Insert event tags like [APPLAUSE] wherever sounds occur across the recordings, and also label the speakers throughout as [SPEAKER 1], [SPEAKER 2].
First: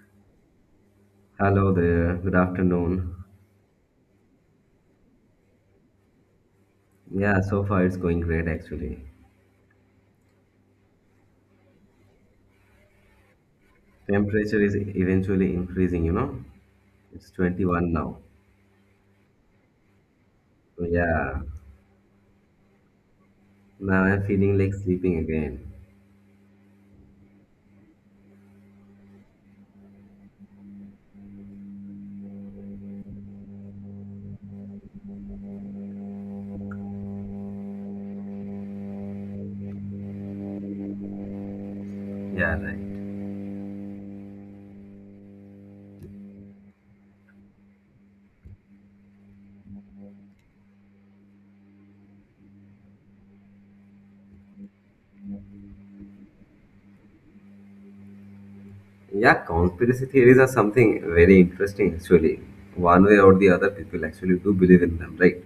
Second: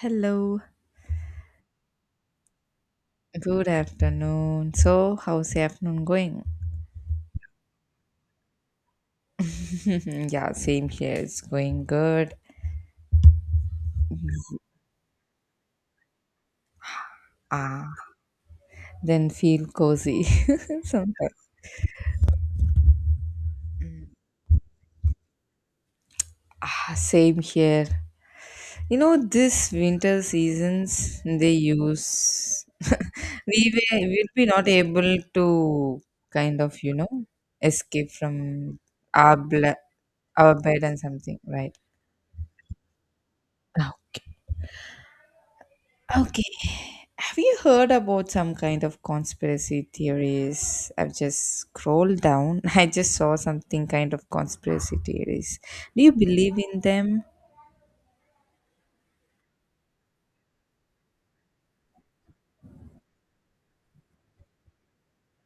[SPEAKER 1] Hello.
[SPEAKER 2] Hello there, good afternoon.
[SPEAKER 1] Good afternoon. So, how's the afternoon going?
[SPEAKER 2] Yeah, so far it's going great actually.
[SPEAKER 1] [LAUGHS] Yeah, same here. It's going good.
[SPEAKER 2] Temperature is eventually increasing, you know. It's 21
[SPEAKER 1] Ah,
[SPEAKER 2] now.
[SPEAKER 1] then feel cozy. [LAUGHS]
[SPEAKER 2] So
[SPEAKER 1] Sometimes.
[SPEAKER 2] yeah, now I'm feeling like sleeping again.
[SPEAKER 1] Ah, same here. You know, this winter seasons they use we were will be not able to kind of escape from our our bed and something, right?
[SPEAKER 2] Yeah, right.
[SPEAKER 1] Okay. Okay. Have you heard about some kind of conspiracy theories? I've just scrolled down. [LAUGHS] I just saw something kind of conspiracy theories. Do you believe in them?
[SPEAKER 2] Yeah, conspiracy theories are something very interesting actually. One way or the other, people actually do believe in them, right?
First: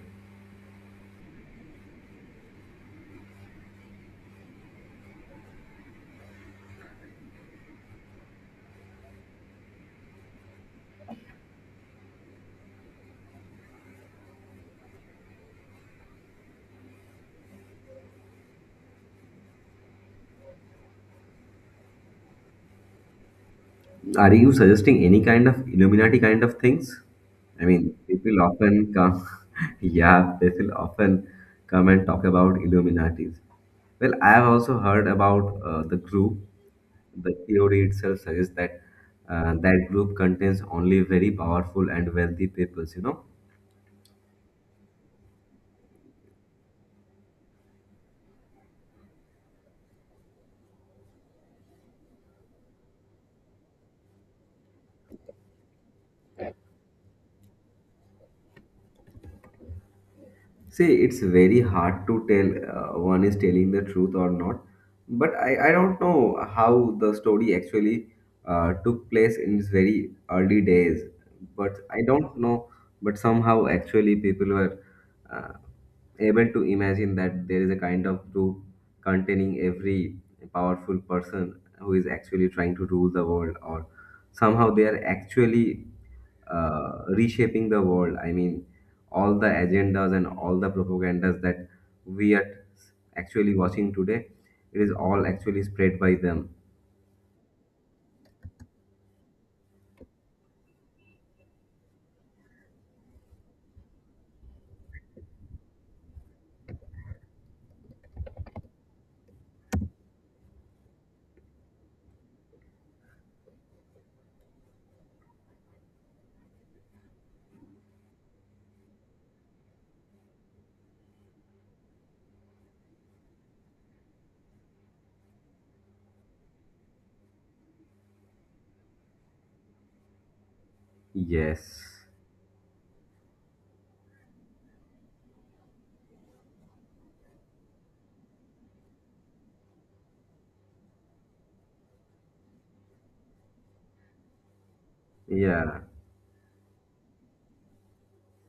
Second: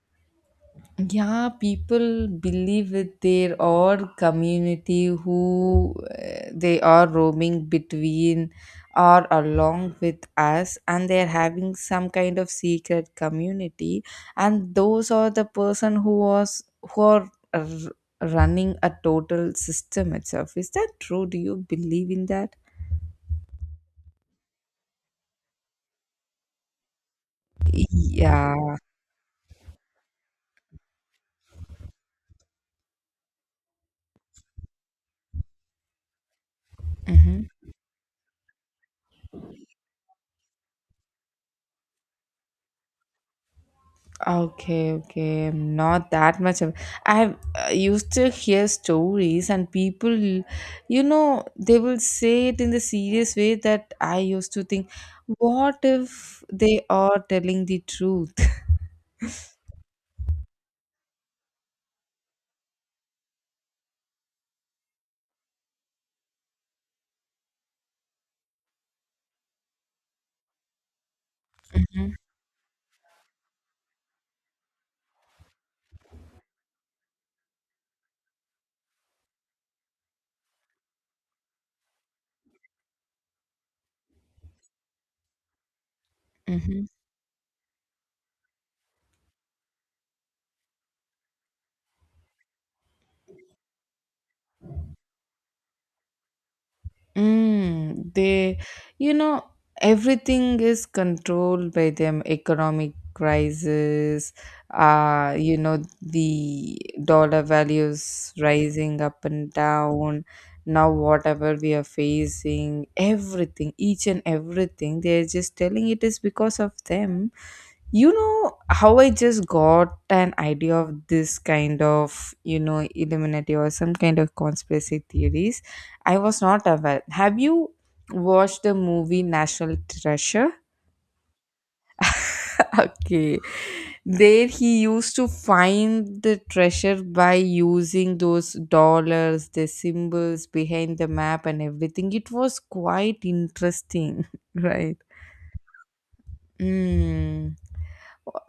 [SPEAKER 1] Yeah, people believe with their or community who they are roaming between or along with us, and they're having some kind of secret community, and those are the person who was who are r- running a total system itself. Is that true? Do you believe in that?
[SPEAKER 2] Are you suggesting any kind of Illuminati kind of things? I mean, people
[SPEAKER 1] Yeah.
[SPEAKER 2] often come, [LAUGHS] yeah, people often come and talk about Illuminatis. Well, I have also heard about the group. The
[SPEAKER 1] Mhm.
[SPEAKER 2] theory itself suggests that that group contains only very powerful and wealthy peoples, you know.
[SPEAKER 1] Okay, okay. I'm not that much of. I have used to hear stories, and people, you know, they will say it in the serious way that I used to think, what if they are telling the truth? [LAUGHS]
[SPEAKER 2] See, it's very hard to tell one is telling the truth or not. But I don't know how the story actually took place in its very early days. But I don't know. But somehow, actually, people were uh, able to imagine that there is a kind of group containing every powerful person who is actually trying to rule the world or somehow they are actually
[SPEAKER 1] Hmm.
[SPEAKER 2] reshaping the world. I mean, all the agendas and all the propagandas that we are actually watching today, it is all actually spread by them.
[SPEAKER 1] Mm, they, you know, everything is controlled by them. Economic crisis, you know, the dollar values rising up and down. Now, whatever we are facing, everything, each and everything, they're just telling it is because of them. You know how I just got an idea of this kind of, you know, Illuminati or some kind of conspiracy theories? I was not aware. Have you watched the movie National Treasure?
[SPEAKER 2] Yes,
[SPEAKER 1] [LAUGHS] Okay. There he used to find the treasure by using those dollars, the symbols behind the map and everything. It was quite interesting, [LAUGHS] right?
[SPEAKER 2] yeah.
[SPEAKER 1] Mm.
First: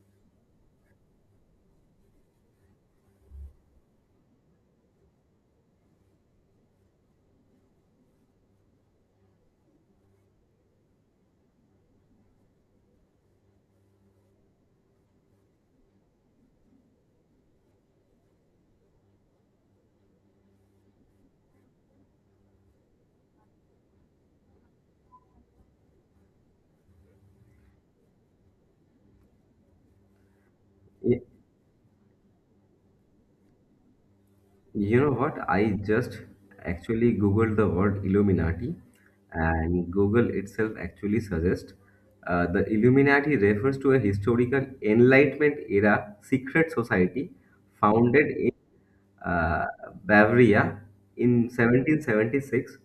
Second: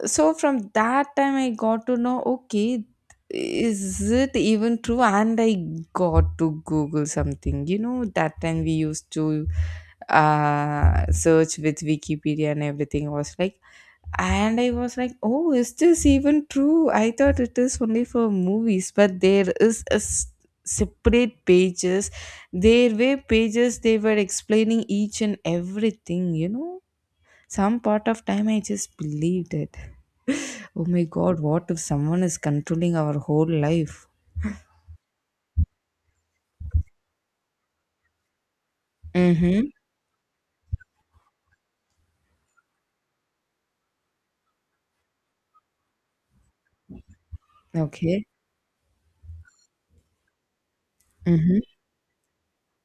[SPEAKER 1] So from that time, I got to know, okay, is it even true? And I got to Google something. You know, that time we used to search with Wikipedia and everything was like, and I was like, oh, is this even true? I thought it is only for movies, but there is a separate pages. There were pages they were explaining each and everything. You know, some part of time I just believed it. Oh my god, what if someone is controlling our whole life?
[SPEAKER 2] You know what? I just actually googled the word Illuminati,
[SPEAKER 1] Mm-hmm.
[SPEAKER 2] and Google itself actually suggests the Illuminati refers to a historical Enlightenment era secret society
[SPEAKER 1] Okay.
[SPEAKER 2] founded in uh, Bavaria in
[SPEAKER 1] Mm-hmm.
[SPEAKER 2] 1776,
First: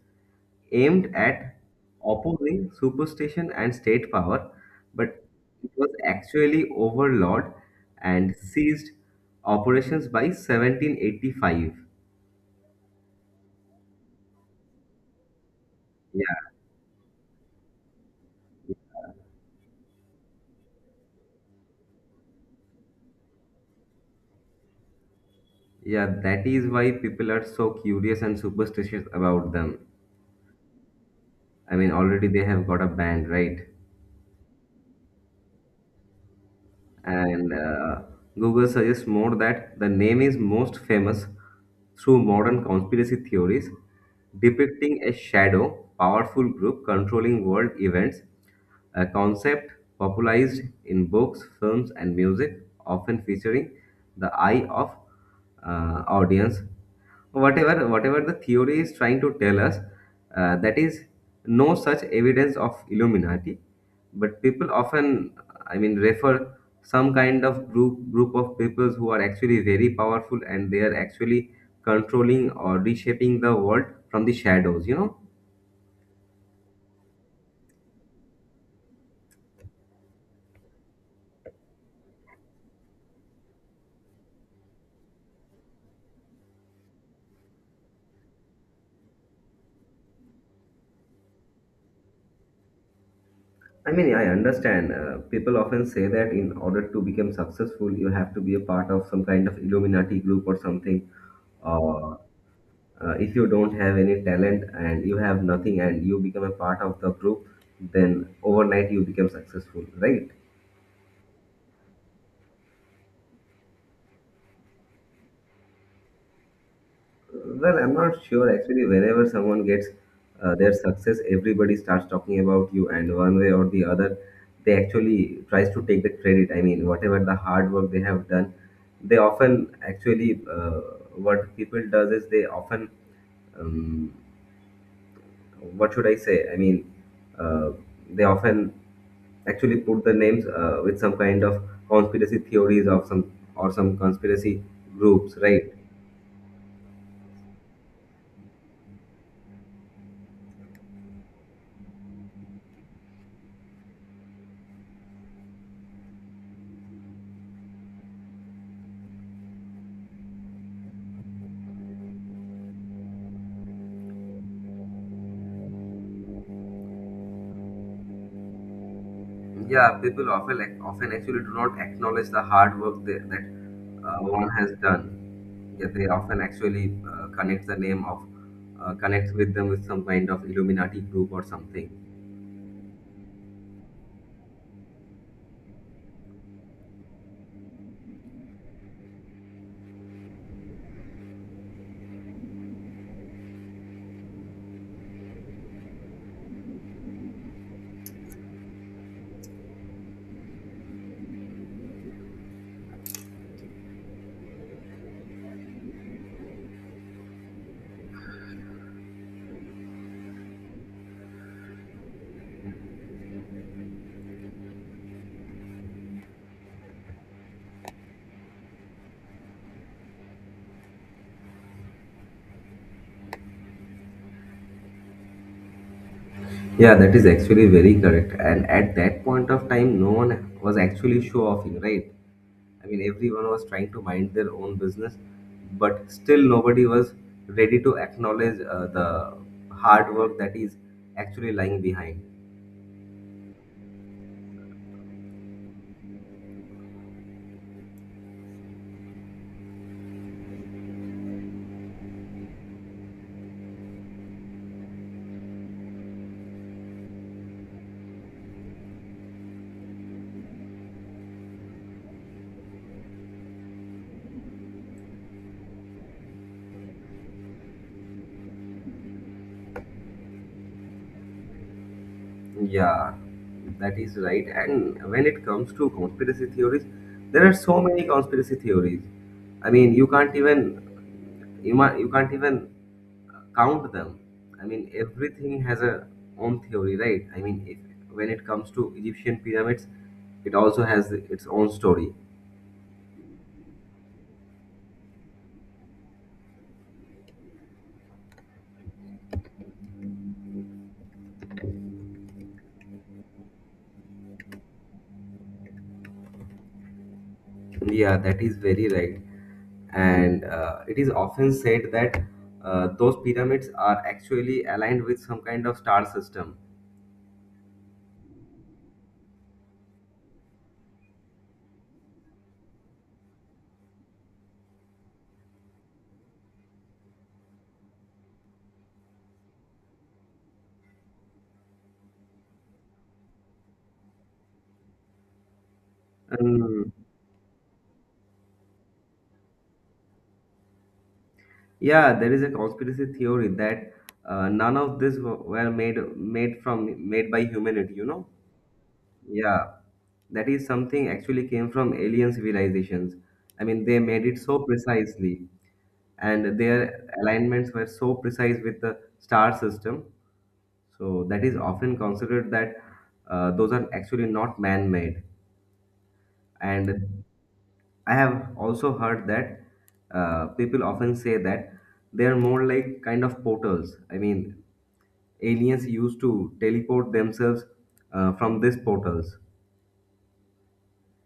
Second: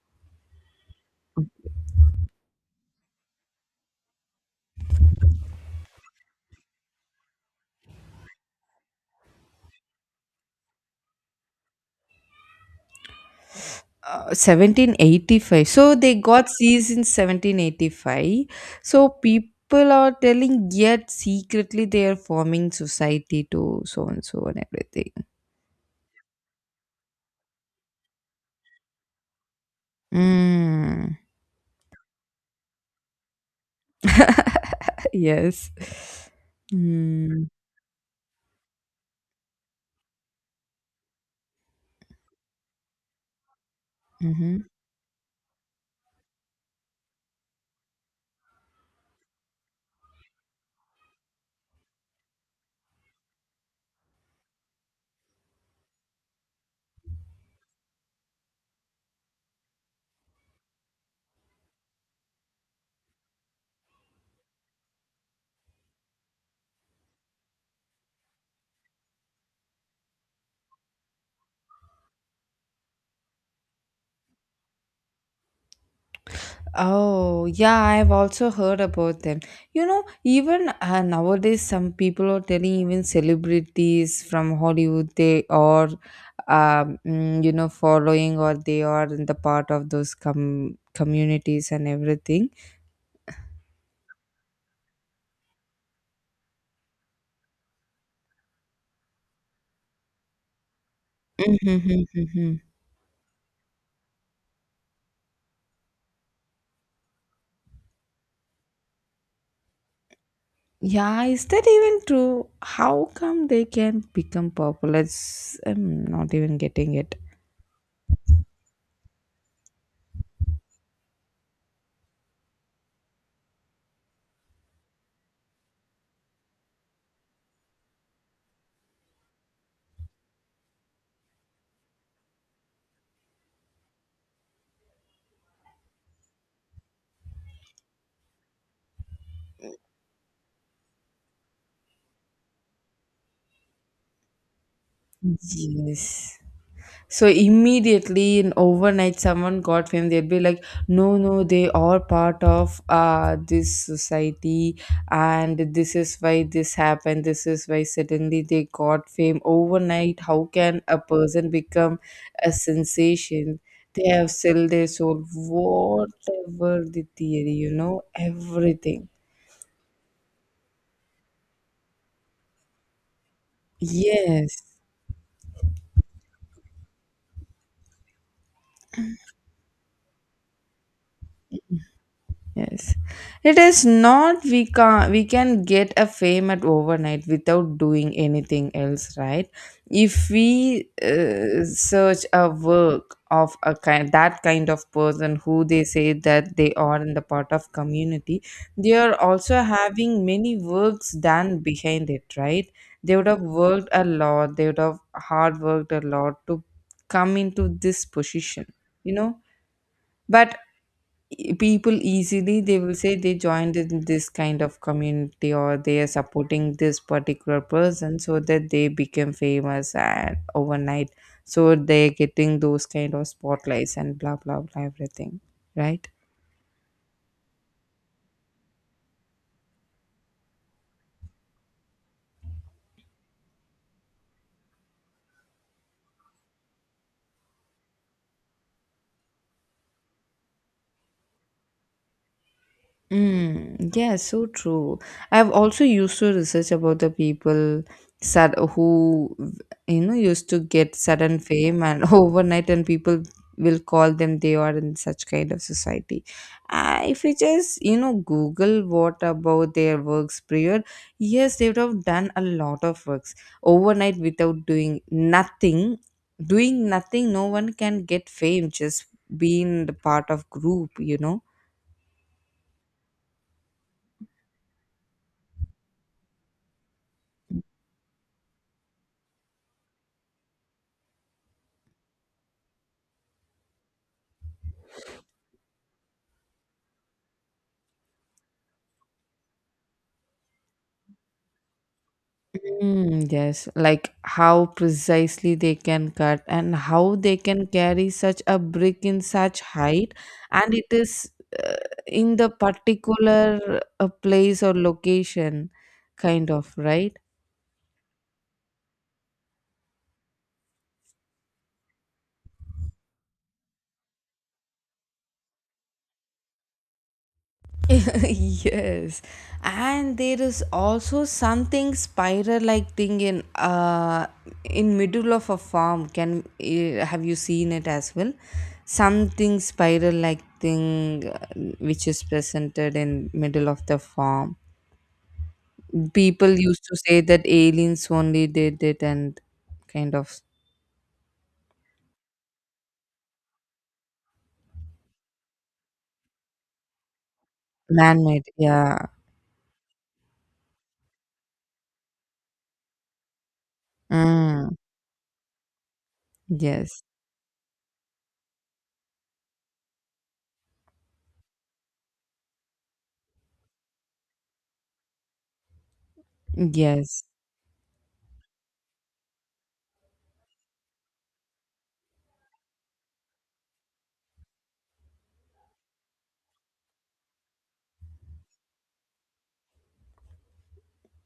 [SPEAKER 2] aimed at opposing superstition and state power, but it was actually overlawed and ceased operations by 1785.
[SPEAKER 1] 1785. So they got seized in 1785. So people are telling yet secretly they are forming society to so and so and everything.
[SPEAKER 2] Yeah, that is why people are so curious and superstitious about them.
[SPEAKER 1] Mm.
[SPEAKER 2] I mean, already they have got a band, right?
[SPEAKER 1] [LAUGHS] Yes. Mm-hmm.
[SPEAKER 2] And Google suggests more that the name is most famous through modern conspiracy theories
[SPEAKER 1] Mm-hmm.
[SPEAKER 2] depicting a shadow, powerful group controlling world events, a concept popularized in books, films, and music, often featuring the eye of audience. Whatever the theory is trying to tell us, that is no such evidence of Illuminati. But people often, I mean, refer some kind of group of peoples who are actually very powerful, and they are actually controlling or reshaping the world from the shadows, you know.
[SPEAKER 1] Oh, yeah, I've also heard about them. You know, even nowadays, some people are telling even celebrities from Hollywood they are, you know, following or they are in the part of those communities and everything.
[SPEAKER 2] I mean, I understand, people often say that in order to become successful you have to be a part of some kind of Illuminati group or something, or
[SPEAKER 1] Mm-hmm.
[SPEAKER 2] if you don't have any talent and you have nothing and you become a part of the group, then overnight you become successful, right?
[SPEAKER 1] Yeah, is that even true? How come they can become popular? It's, I'm not even getting it.
[SPEAKER 2] Well, I'm not sure actually. Whenever someone gets their success, everybody starts talking about you, and one way or the other they actually tries to take the credit. I mean, whatever the hard work they have done, they often actually what people does is they often um, what should I say. I mean, uh, they often actually put the names with some kind of conspiracy theories of some or some conspiracy groups, right?
[SPEAKER 1] Yes. So immediately in overnight, someone got fame. They'd be like, "No, no, they are part of this society, and this is why this happened. This is why suddenly they got fame overnight. How can a person become a sensation? They have sold their soul, whatever the theory, you know, everything.
[SPEAKER 2] Yeah, people often, like, often actually do not acknowledge the hard work that one
[SPEAKER 1] Yes,
[SPEAKER 2] has done. Yeah, they often actually connect the name of connect with them with some kind of Illuminati group or something.
[SPEAKER 1] yes. It is not we can we can get a fame at overnight without doing anything else, right? If we search a work of a kind that kind of person who they say that they are in the part of community, they are also having many works done behind it, right? They would have worked a lot, they would have hard worked a lot to come into this position, you know? But people easily they will say they joined in this kind of community or they are supporting this particular person so that they became famous and overnight, so they're getting those kind of spotlights and blah blah blah everything, right?
[SPEAKER 2] Yeah, that is actually very correct. And at that point of time no one was actually show offing, right? I mean, everyone was trying to mind their own business, but still nobody was ready to acknowledge the hard work that is actually lying behind.
[SPEAKER 1] Mm, yeah, so true. I've also used to research about the people sad who you know used to get sudden fame and [LAUGHS] overnight, and people will call them they are in such kind of society. If you just you know Google what about their works prior, yes, they would have done a lot of works overnight without doing nothing. Doing nothing, no one can get fame. Just being the part of group, you know.
[SPEAKER 2] Yeah, that is right. And when it comes to conspiracy theories, there are so many conspiracy theories. I mean, you can't even you can't even count them. I mean, everything has a own theory, right? I mean, if, when it comes to Egyptian pyramids, it also has its own story.
[SPEAKER 1] Mm, yes, like how precisely they can cut and how they can carry such a brick in such height, and it is uh, in the particular place or location, kind of, right?
[SPEAKER 2] Yeah, that is very right. And it is often said that those pyramids are actually aligned with some kind of star system.
[SPEAKER 1] [LAUGHS] Yes, and there is also something spiral like thing in middle of a farm can have you seen it as well, something spiral like thing, which is presented in middle of the farm. People used
[SPEAKER 2] Um,
[SPEAKER 1] to say that aliens only did it and kind of
[SPEAKER 2] yeah, there is a conspiracy theory that none of this were made by humanity, you know?
[SPEAKER 1] man-made, yeah.
[SPEAKER 2] Yeah, that is something actually came from alien civilizations. I mean, they made it so
[SPEAKER 1] Mm.
[SPEAKER 2] precisely, and
[SPEAKER 1] Yes.
[SPEAKER 2] their alignments were so precise with the star system. So that is often considered that those are actually not man-made.
[SPEAKER 1] Yes.
[SPEAKER 2] And I have also heard that people often say that they are more like kind of portals. I mean, aliens used to teleport themselves from these portals.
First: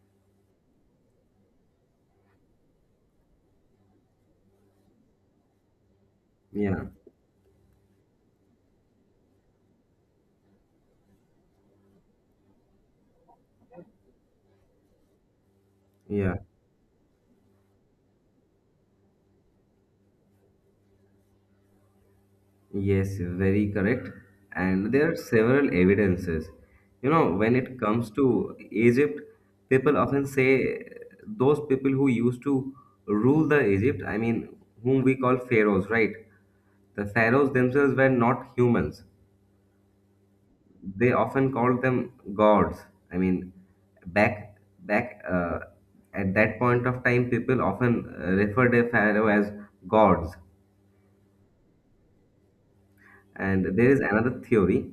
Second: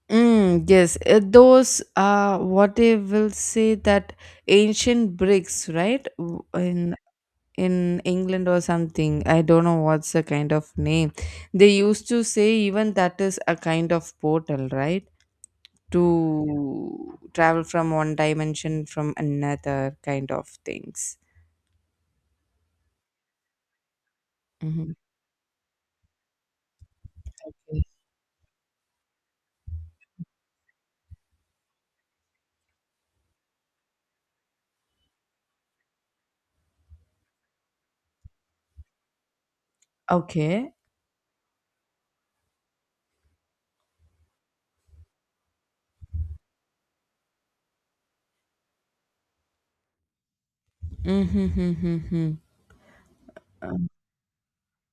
[SPEAKER 1] Mm, yes, those what they will say that ancient bricks, right?
[SPEAKER 2] Yeah,
[SPEAKER 1] In England or something. I don't know what's the kind of name. They used to say even that is a kind of portal, right?
[SPEAKER 2] yeah.
[SPEAKER 1] To travel from one dimension from another kind of things.
[SPEAKER 2] Yes, very correct.
[SPEAKER 1] Hmm.
[SPEAKER 2] And there are several evidences. You know, when it comes to Egypt, people often say those people who used to rule the Egypt, I mean, whom we call pharaohs, right? The pharaohs themselves were not humans.
[SPEAKER 1] Okay.
[SPEAKER 2] They often called them gods. I mean, back at that point of time, people often referred a pharaoh as gods.
[SPEAKER 1] Mm-hmm. Mm-hmm.
[SPEAKER 2] And there is another theory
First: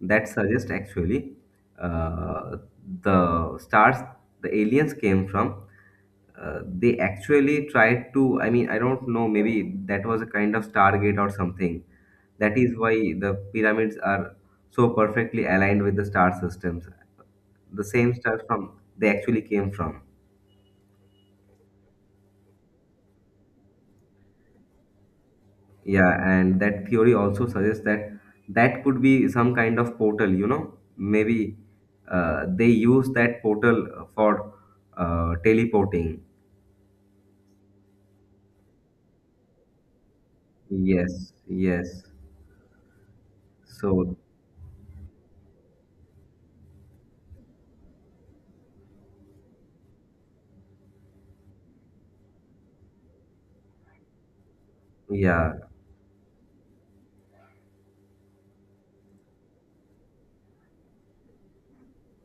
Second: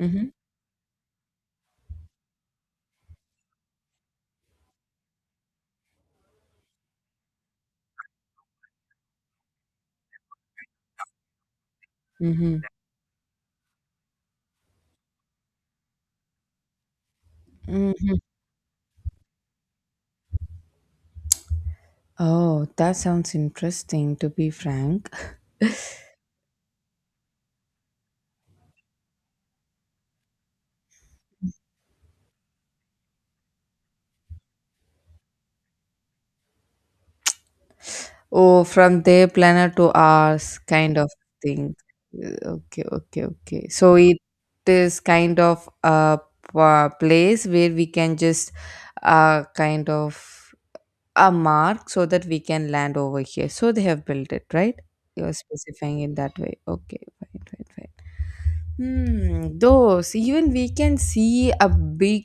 [SPEAKER 1] Mm-hmm.
[SPEAKER 2] that suggests actually uh, the stars the aliens came from, they actually tried to, I mean, I don't know, maybe that was a kind of Stargate or something.
[SPEAKER 1] Mm-hmm.
[SPEAKER 2] That
[SPEAKER 1] Mm-hmm.
[SPEAKER 2] is why the pyramids are so perfectly aligned with the star systems. The same
[SPEAKER 1] Mm-hmm.
[SPEAKER 2] stars from they actually came from.
[SPEAKER 1] Oh, that sounds interesting, to be frank.
[SPEAKER 2] Yeah, and that theory also suggests that that could be some kind of portal, you know. Maybe they use that portal for teleporting.
[SPEAKER 1] Oh, from their planet to ours, kind of
[SPEAKER 2] Yes,
[SPEAKER 1] thing.
[SPEAKER 2] yes.
[SPEAKER 1] Uh, Okay, okay, okay. So
[SPEAKER 2] So,
[SPEAKER 1] it is kind of a place where we can just kind of a mark so that we can land over here. So they have built it, right? You're
[SPEAKER 2] yeah,
[SPEAKER 1] specifying it that way. Okay, fine, fine, fine. Hmm, those even we can see a big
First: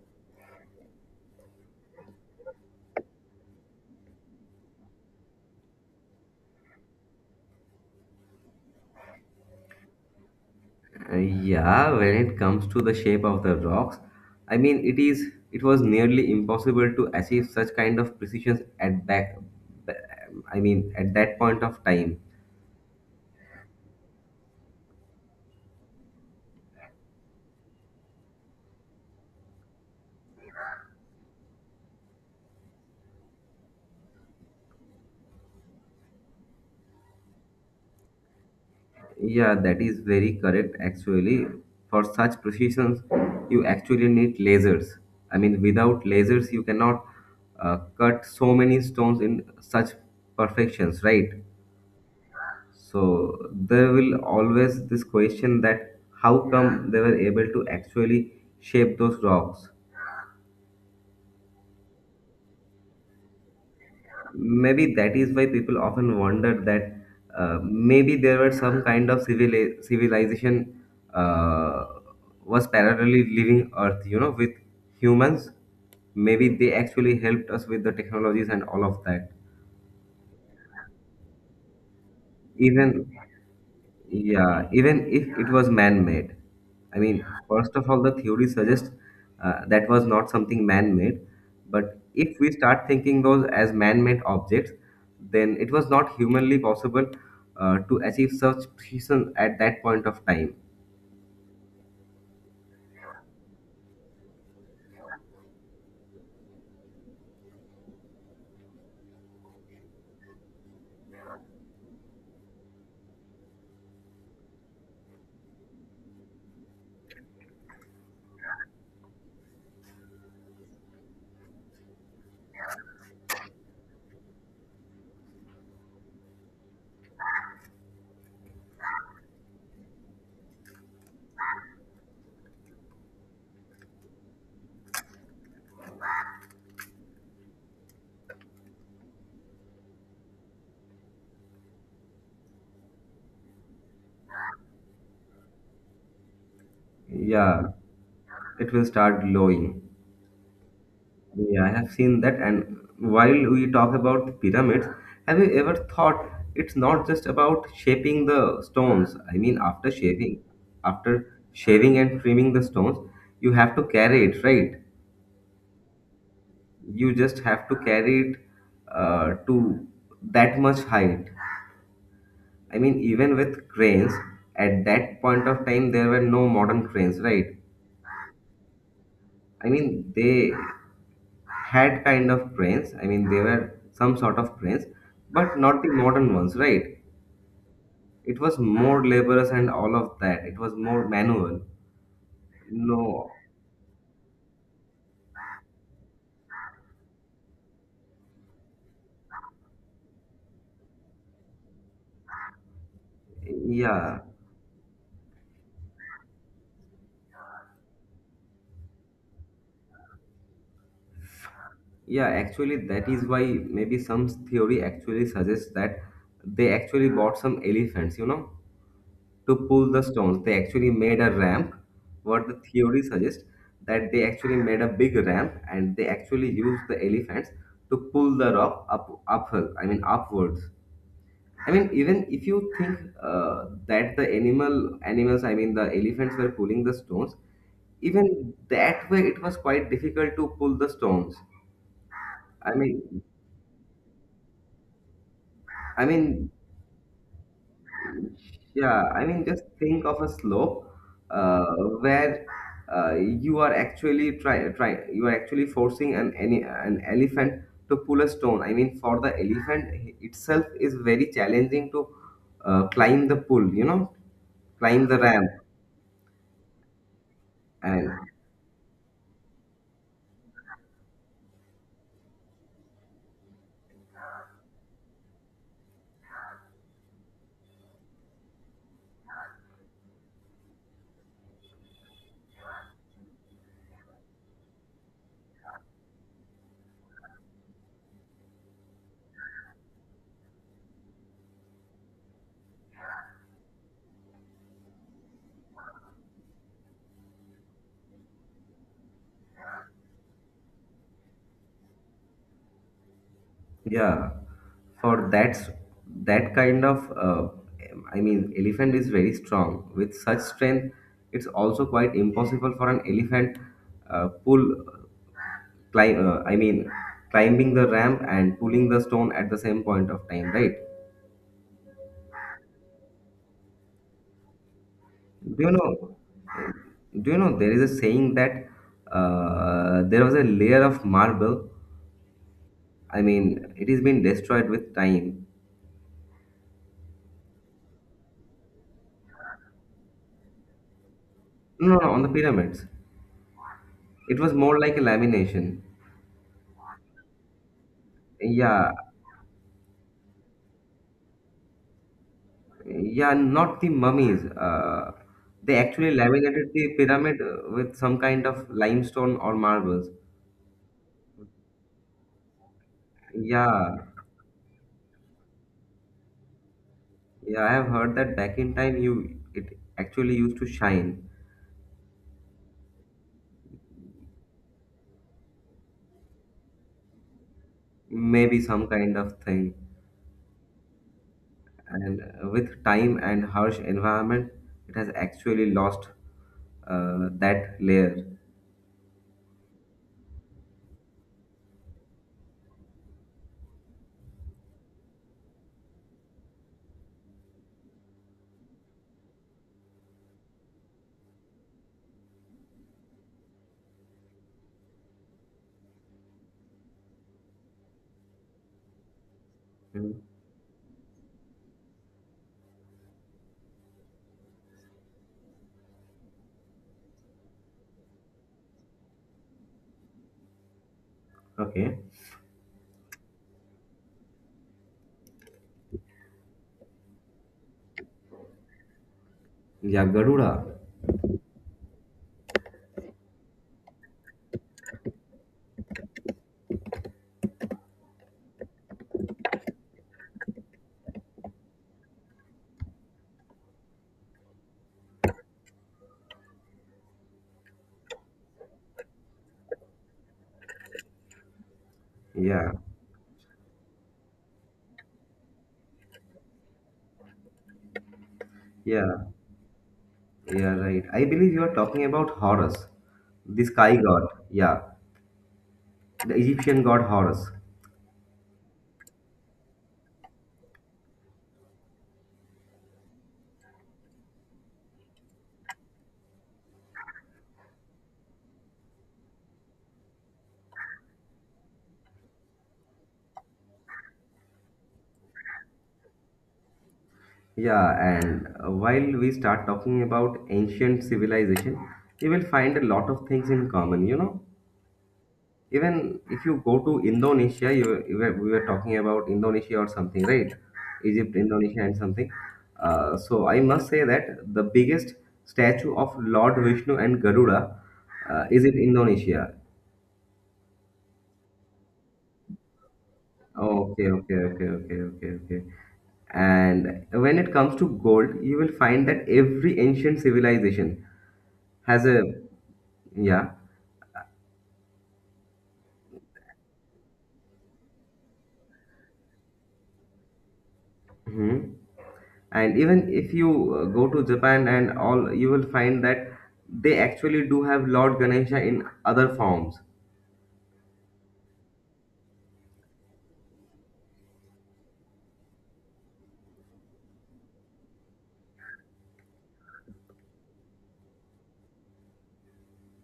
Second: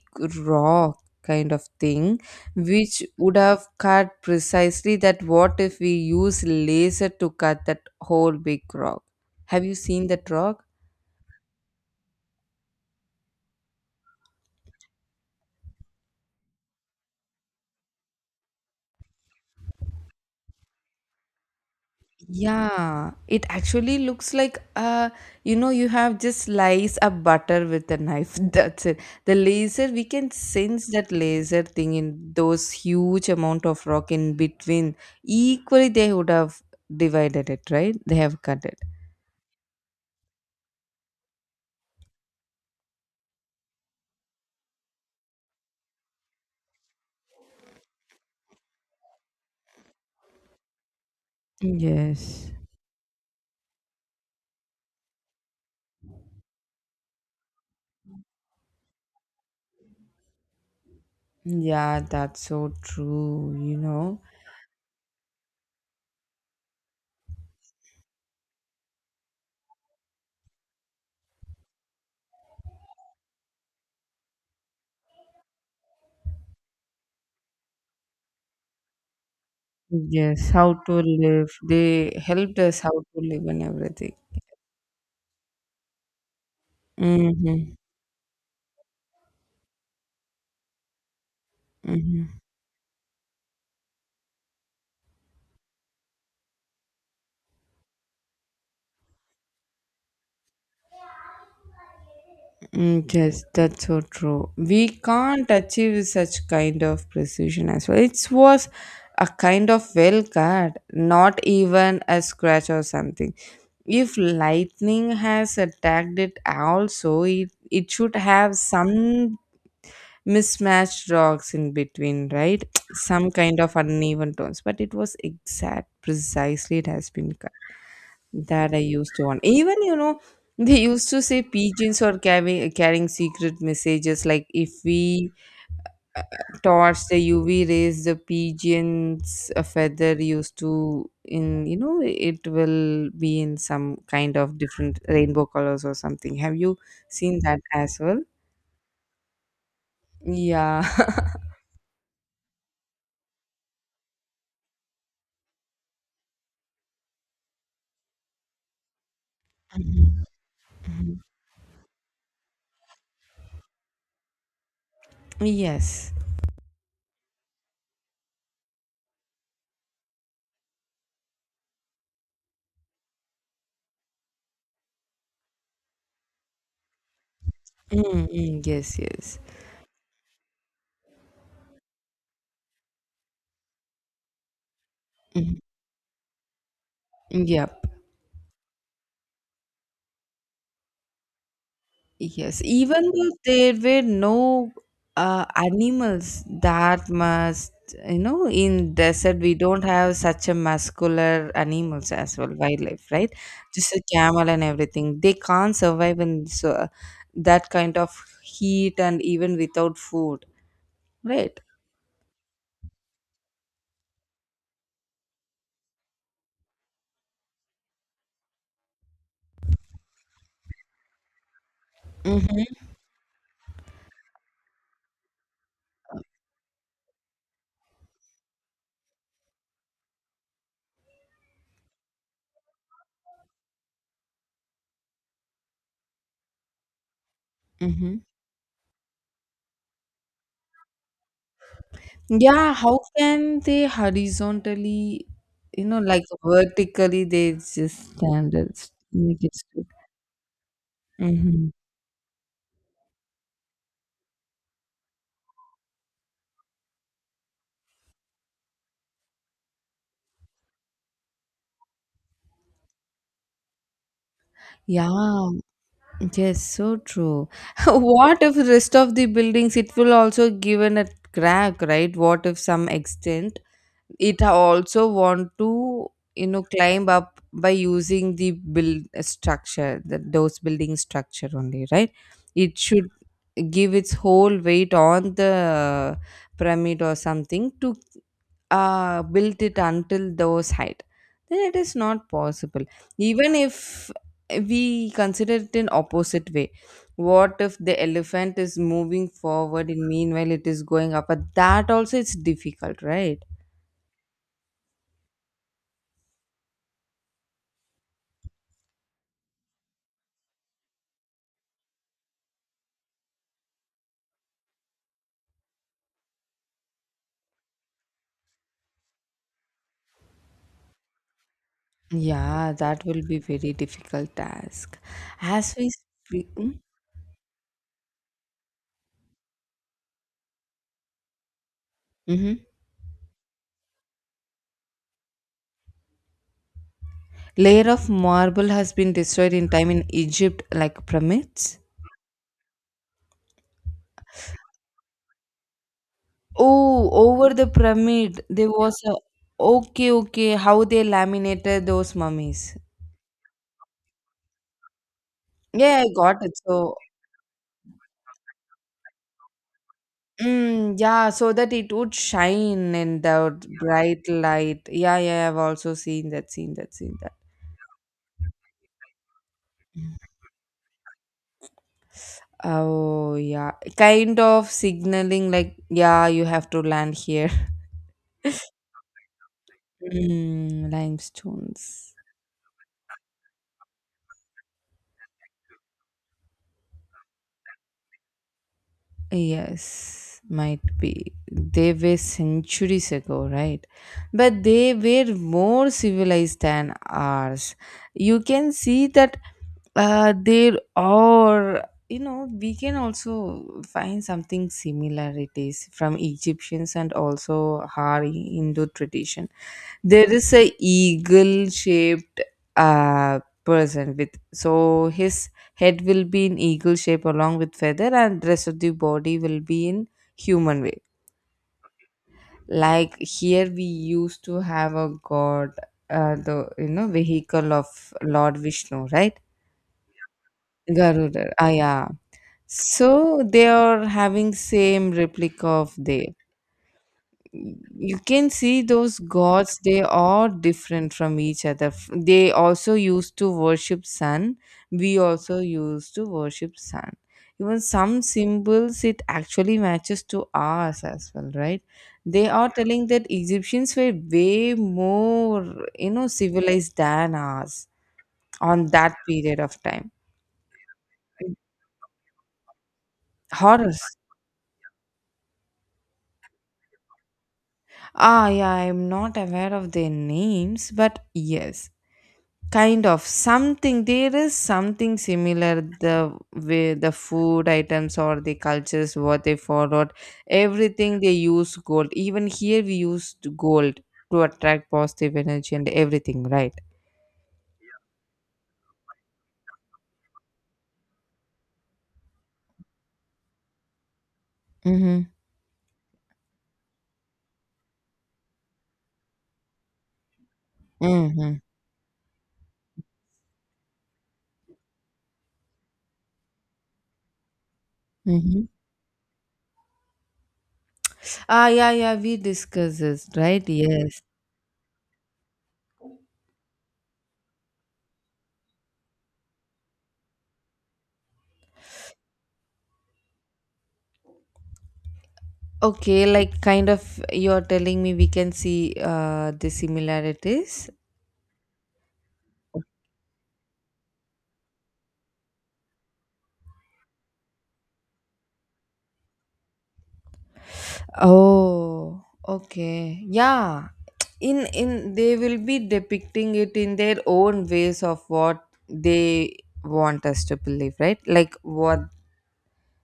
[SPEAKER 1] rock kind of thing which would have cut precisely that what if we use laser to cut that whole big rock. Have you seen that rock?
[SPEAKER 2] yeah, when it comes to the shape of the rocks, I mean, it was nearly impossible to achieve such kind of precision at back, I mean, at that point of time.
[SPEAKER 1] Yeah, it actually looks like you know you have just sliced a butter with a knife. [LAUGHS] That's it. The laser we can sense that laser thing in those huge amount of rock in between. Equally they would have divided it, right? They have cut it.
[SPEAKER 2] Yeah, that is very correct actually. For such precisions, you actually need lasers. I mean, without lasers, you cannot cut so many stones in such perfections, right?
[SPEAKER 1] Yes.
[SPEAKER 2] So there will always this question that how come they were able to actually shape those rocks?
[SPEAKER 1] Yeah, that's so true, you know.
[SPEAKER 2] Maybe that is why people often wonder that maybe there were some kind of civilization uh, was parallelly living Earth, you know, with humans. Maybe they actually helped us with the technologies and all of that.
[SPEAKER 1] Yes. How to live. They helped us how
[SPEAKER 2] Even
[SPEAKER 1] to live and everything.
[SPEAKER 2] yeah, even if it was man-made. I mean,
[SPEAKER 1] Mm-hmm.
[SPEAKER 2] first of all, the theory suggests that was not something man-made. But
[SPEAKER 1] Mm-hmm.
[SPEAKER 2] if we start thinking those as man-made objects, then it was not humanly possible to achieve such precision at that point of time.
[SPEAKER 1] Mm, yes, that's so true. We can't achieve such kind of precision as well. It was a kind of well cut, not even a scratch or something. If lightning has attacked it, also it should have some mismatched rocks in between, right? [TSK] Some kind of uneven tones, but it was exact, precisely it has been cut. That I used to want. Even, you know, [LAUGHS] they used to say pigeons are carrying secret messages. Like if we torch the UV rays, the pigeon's a feather used to, in you know, it will be in some kind of different rainbow colors or something. Have you seen that
[SPEAKER 2] Yeah,
[SPEAKER 1] as well?
[SPEAKER 2] it will start glowing.
[SPEAKER 1] Yeah.
[SPEAKER 2] Yeah, I have seen that. And while we talk about the pyramids, have you ever thought it's not just about shaping the stones? I mean, after shaving and trimming the stones, you have to carry it, right?
[SPEAKER 1] [LAUGHS] Yes.
[SPEAKER 2] You just have to carry it to that much height. I mean, even with cranes, at that point of time, there were no modern cranes, right?
[SPEAKER 1] Mm mm, yes. Yes.
[SPEAKER 2] I mean, they had kind of cranes. I mean, they were some sort of cranes, but
[SPEAKER 1] Mm,
[SPEAKER 2] not the modern ones, right?
[SPEAKER 1] yeah.
[SPEAKER 2] It was more laborious and all of that. It was more manual.
[SPEAKER 1] Yes, even
[SPEAKER 2] No,
[SPEAKER 1] though there were no animals that must, you know, in desert we don't have such a muscular animals as well, wildlife, right? Just a
[SPEAKER 2] yeah,
[SPEAKER 1] camel and everything. They can't survive in so, that kind of heat and even without food, right?
[SPEAKER 2] yeah. Actually, that is why maybe some theory actually suggests that they actually bought some elephants, you know, to pull the stones. They actually made a ramp. What the
[SPEAKER 1] Mm-hmm,
[SPEAKER 2] theory suggests that they actually made a big ramp and they actually used the elephants to pull the rock up uphill. I mean upwards. I mean even if you think that the animals, I mean the elephants were pulling the stones,
[SPEAKER 1] mm-hmm.
[SPEAKER 2] even that way it was quite difficult to pull the stones.
[SPEAKER 1] Yeah,
[SPEAKER 2] I
[SPEAKER 1] how
[SPEAKER 2] mean,
[SPEAKER 1] can they horizontally, you know,
[SPEAKER 2] I
[SPEAKER 1] like
[SPEAKER 2] mean
[SPEAKER 1] vertically, they just stand and
[SPEAKER 2] yeah, I
[SPEAKER 1] make
[SPEAKER 2] mean,
[SPEAKER 1] it
[SPEAKER 2] just
[SPEAKER 1] straight.
[SPEAKER 2] think of a slope
[SPEAKER 1] Mm-hmm.
[SPEAKER 2] uh, where you are actually try you are actually forcing an elephant to pull a stone. I mean, for the elephant itself is very challenging to climb the pull. You know, climb the
[SPEAKER 1] Yeah,
[SPEAKER 2] ramp,
[SPEAKER 1] yes, so true. [LAUGHS]
[SPEAKER 2] and
[SPEAKER 1] What if rest of the buildings it will also given a crack, right? What if some extent also want to you know climb up by using the build structure, the those building structure only, right? It should give its whole weight on the pyramid or something to built it until those height, then it is not possible even if we consider it in opposite way. What if the elephant is moving forward and meanwhile it is going up, but that also it's difficult, right?
[SPEAKER 2] yeah, for that that kind of I mean, elephant is very strong. With such strength, it's also quite impossible for an elephant pull. Climb I mean climbing the ramp and pulling the stone at the same point of time, right?
[SPEAKER 1] Yeah, that will be very difficult task
[SPEAKER 2] do you
[SPEAKER 1] as we
[SPEAKER 2] know
[SPEAKER 1] speak.
[SPEAKER 2] do you know there is a saying that there was a layer of marble.
[SPEAKER 1] Mm-hmm.
[SPEAKER 2] I mean, it has been destroyed with time.
[SPEAKER 1] Layer of marble has been destroyed in time in Egypt like pyramids.
[SPEAKER 2] No, no, no, on the pyramids it was more like a lamination.
[SPEAKER 1] Oh, over the pyramid, there
[SPEAKER 2] Yeah,
[SPEAKER 1] was a. Okay, okay. How they laminated those mummies.
[SPEAKER 2] yeah, not the mummies. uh, they
[SPEAKER 1] Yeah, I
[SPEAKER 2] actually
[SPEAKER 1] got it.
[SPEAKER 2] laminated the
[SPEAKER 1] So,
[SPEAKER 2] pyramid with some kind of limestone or marbles.
[SPEAKER 1] mm, yeah, so that it would shine in the
[SPEAKER 2] Yeah.
[SPEAKER 1] bright light. Yeah, yeah, I've also seen that, seen that, seen that.
[SPEAKER 2] Yeah, I have heard that back in time you it actually used to shine,
[SPEAKER 1] Oh, yeah. Kind of signaling like, yeah, you have to land here. [LAUGHS]
[SPEAKER 2] maybe some kind of thing.
[SPEAKER 1] Mm, limestones.
[SPEAKER 2] And with time and harsh environment, it has actually lost that layer.
[SPEAKER 1] Yes, might be. They were centuries ago, right? But they were more civilized than ours. You can see that there are, you know, we can also find something similarities from Egyptians and also our Hindu tradition.
[SPEAKER 2] Hmm.
[SPEAKER 1] There is a eagle shaped person with so his head will be in eagle shape along with feather and rest of the body will be in human way.
[SPEAKER 2] Okay.
[SPEAKER 1] Like here we used to have a god, the you know vehicle of Lord Vishnu, right?
[SPEAKER 2] Yeah, Garuda.
[SPEAKER 1] Garuda. Ah yeah. So they are having same replica of there. You can see those gods. They are different from each other. They also used to worship sun. We also used to worship sun. Even some symbols, it actually matches to ours as well, right? They are
[SPEAKER 2] Yeah,
[SPEAKER 1] telling that Egyptians were way more, civilized than us on that
[SPEAKER 2] yeah,
[SPEAKER 1] period of time.
[SPEAKER 2] yeah, right. I believe you are talking about Horus, the sky
[SPEAKER 1] Horrors.
[SPEAKER 2] god. Yeah, the Egyptian god Horus.
[SPEAKER 1] Ah, yeah, I'm not aware of their names, but yes. Kind of something. There is something similar. The way the food items or the cultures what they followed, everything they use gold. Even here we used gold to attract positive energy and everything, right?
[SPEAKER 2] Yeah, and while we start talking about ancient civilization, you will find a lot of things in common, you know?
[SPEAKER 1] Mm-hmm.
[SPEAKER 2] Even if you go to Indonesia, we were talking about Indonesia or something, right? Egypt,
[SPEAKER 1] Mm-hmm.
[SPEAKER 2] Indonesia, and something. So I must say that the biggest statue of Lord Vishnu and Garuda is
[SPEAKER 1] Mm-hmm.
[SPEAKER 2] in Indonesia.
[SPEAKER 1] Ah, yeah, yeah. We discuss this, right?
[SPEAKER 2] Okay,
[SPEAKER 1] Yes.
[SPEAKER 2] okay, okay, okay, okay, okay. And when it comes to gold, you will find that every ancient civilization has a yeah.
[SPEAKER 1] Okay, like kind of you're telling me we can see the similarities.
[SPEAKER 2] Mhm. And even if you go to Japan and all, you will find that they actually do have Lord Ganesha in other forms.
[SPEAKER 1] Oh, okay. Yeah. [TSK] In they will be depicting it in their own ways of what they want us to believe, right? Like what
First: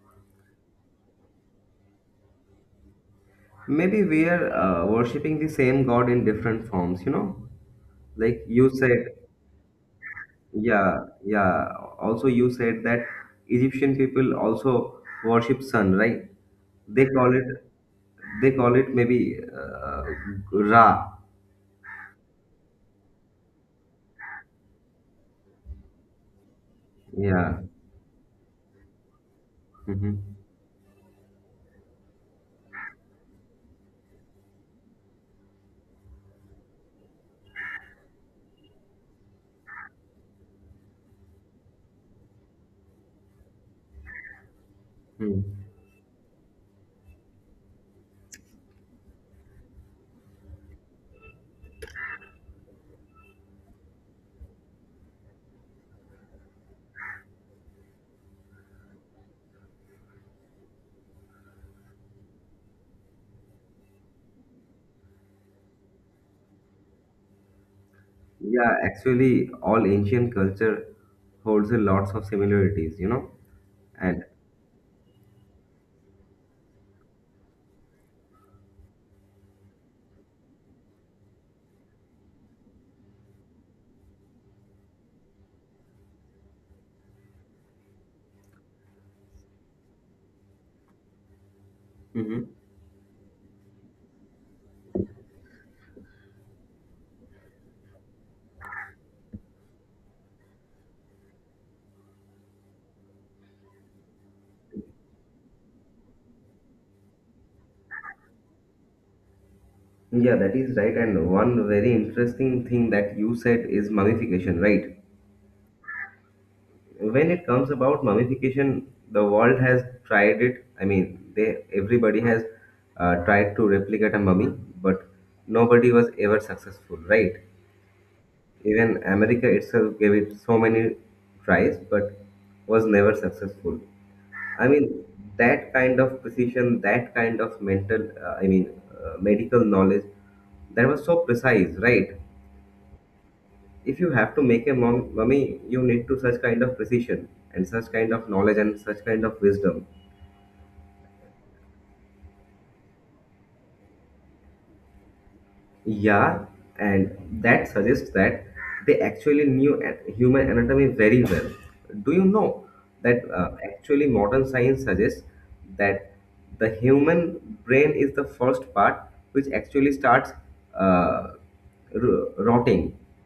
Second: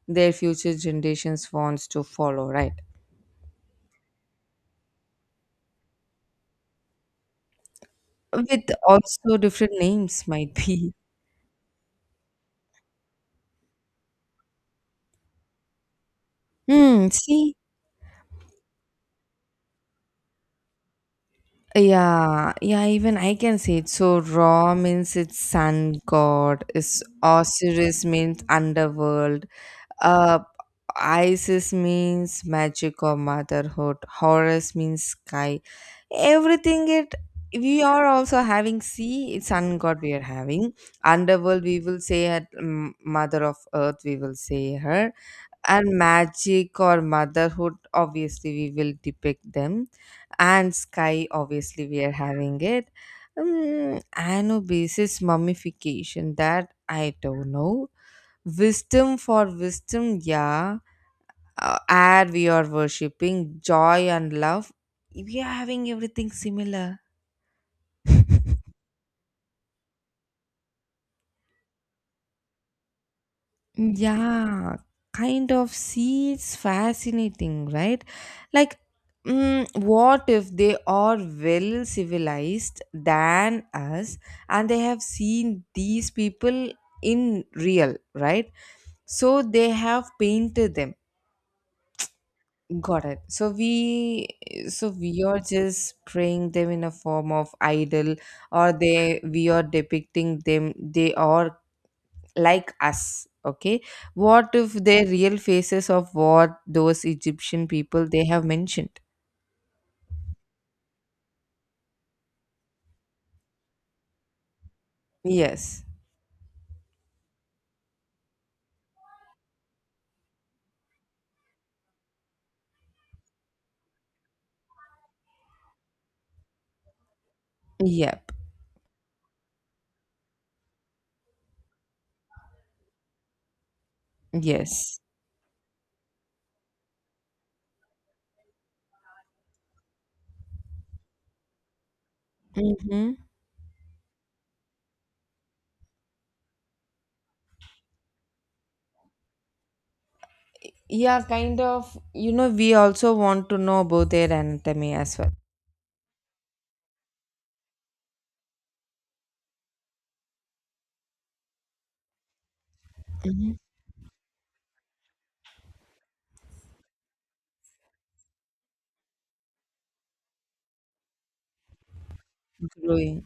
[SPEAKER 1] their future generations wants to follow, right?
[SPEAKER 2] Maybe we are worshipping the same god in different forms, you know, like
[SPEAKER 1] With
[SPEAKER 2] you said.
[SPEAKER 1] also different names might be.
[SPEAKER 2] Yeah, yeah, also you said that Egyptian people also worship sun, right? They
[SPEAKER 1] Hmm,
[SPEAKER 2] call it,
[SPEAKER 1] see?
[SPEAKER 2] they call it maybe Ra.
[SPEAKER 1] Yeah, yeah, even I can say it. So Ra means it's sun god, is
[SPEAKER 2] Yeah.
[SPEAKER 1] Osiris means underworld.
[SPEAKER 2] Mhm.
[SPEAKER 1] Uh, Isis means magic or motherhood. Horus means sky. Everything, it we are also having sea sun god. We are having underworld, we will say at mother of earth we will say her.
[SPEAKER 2] Hmm.
[SPEAKER 1] And magic or motherhood, obviously we will depict them. And sky, obviously, we are having it. Anubis is mummification, that I don't know. Wisdom for wisdom, yeah. Add we are worshipping joy and love. We are having everything similar.
[SPEAKER 2] Yeah, actually, all ancient culture holds a lots of similarities, you know. And
[SPEAKER 1] Yeah, kind of, see, it's fascinating, right? Like, what if they are well civilized than us and they have seen these people in real, right? So they have painted them.
[SPEAKER 2] hmm,
[SPEAKER 1] Got it. So we are just praying them in a form of idol, or they we are depicting them. They are like us. Okay. What if they're real faces of what those Egyptian people they have mentioned?
[SPEAKER 2] yeah, that is right. And one very interesting thing that you said is mummification, right?
[SPEAKER 1] Yes.
[SPEAKER 2] When it comes about mummification, the world has tried it. I mean, they everybody has tried to replicate a mummy, but nobody was ever successful, right?
[SPEAKER 1] Yep.
[SPEAKER 2] Even America itself gave it so many tries, but was never successful. I
[SPEAKER 1] Yes.
[SPEAKER 2] mean, that kind of precision, that kind of mental, I mean, medical knowledge, that was so precise, right?
[SPEAKER 1] Mm-hmm.
[SPEAKER 2] If you have to make a mummy, you need to such kind of precision and such kind of knowledge and such kind of wisdom.
[SPEAKER 1] Yeah, kind of. We also want to know about their anatomy as well.
[SPEAKER 2] Yeah, and that suggests that they actually knew human anatomy very well. Do you know that
[SPEAKER 1] Mm-hmm.
[SPEAKER 2] actually modern science suggests that the human brain is the first part which actually starts uh, rotting
[SPEAKER 1] Growing.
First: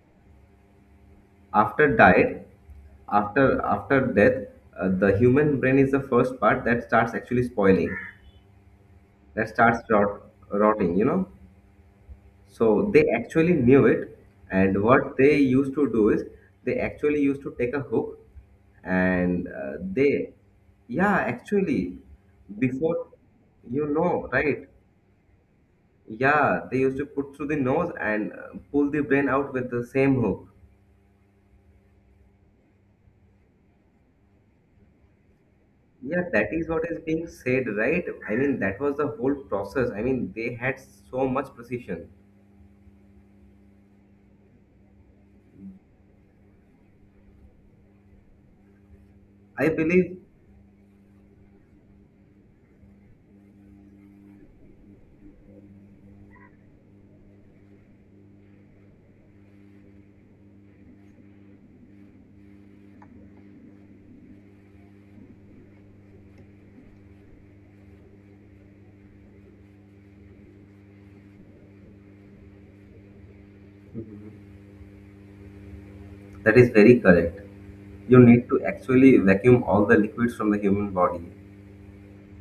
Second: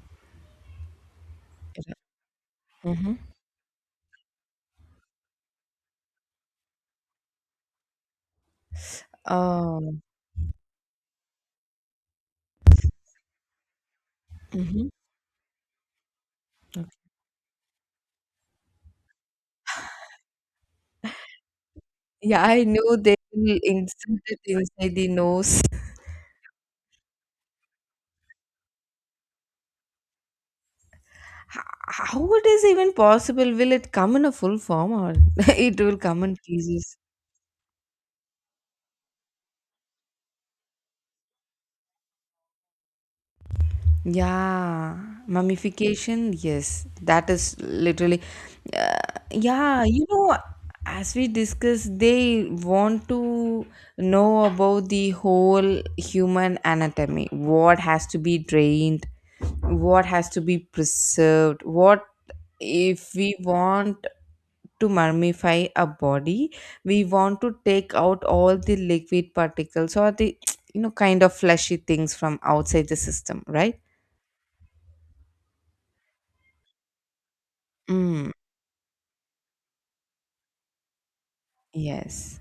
[SPEAKER 2] after diet,
[SPEAKER 1] Mm-hmm.
[SPEAKER 2] after death. The human brain is the first part that starts actually spoiling, that starts
[SPEAKER 1] Oh.
[SPEAKER 2] rotting. You know. So they actually knew it, and
[SPEAKER 1] Mm-hmm.
[SPEAKER 2] what they used to do is they actually used to take a hook and yeah, actually,
[SPEAKER 1] Yeah, I know
[SPEAKER 2] before,
[SPEAKER 1] they will
[SPEAKER 2] you
[SPEAKER 1] insert
[SPEAKER 2] know,
[SPEAKER 1] it
[SPEAKER 2] right?
[SPEAKER 1] inside the nose.
[SPEAKER 2] Yeah, they used to put through the nose and pull the brain out with the same hook.
[SPEAKER 1] H- How it is even possible? Will it come in a full form or [LAUGHS] it will come
[SPEAKER 2] Yeah,
[SPEAKER 1] in
[SPEAKER 2] that is what
[SPEAKER 1] pieces?
[SPEAKER 2] is being said, right? I mean, that was the whole process. I mean, they had so much precision.
[SPEAKER 1] Yeah, mummification, yes, that is literally, uh,
[SPEAKER 2] I
[SPEAKER 1] yeah,
[SPEAKER 2] believe
[SPEAKER 1] as we discussed, they want to know about the whole human anatomy, what has to be drained, what has to be preserved, what if we want to mummify a body, we want to take out all the liquid particles or the [TSK] kind of fleshy things from outside the system, right?
[SPEAKER 2] that is very correct. You
[SPEAKER 1] Mm,
[SPEAKER 2] need to actually vacuum all the liquids from the human body.
[SPEAKER 1] yes.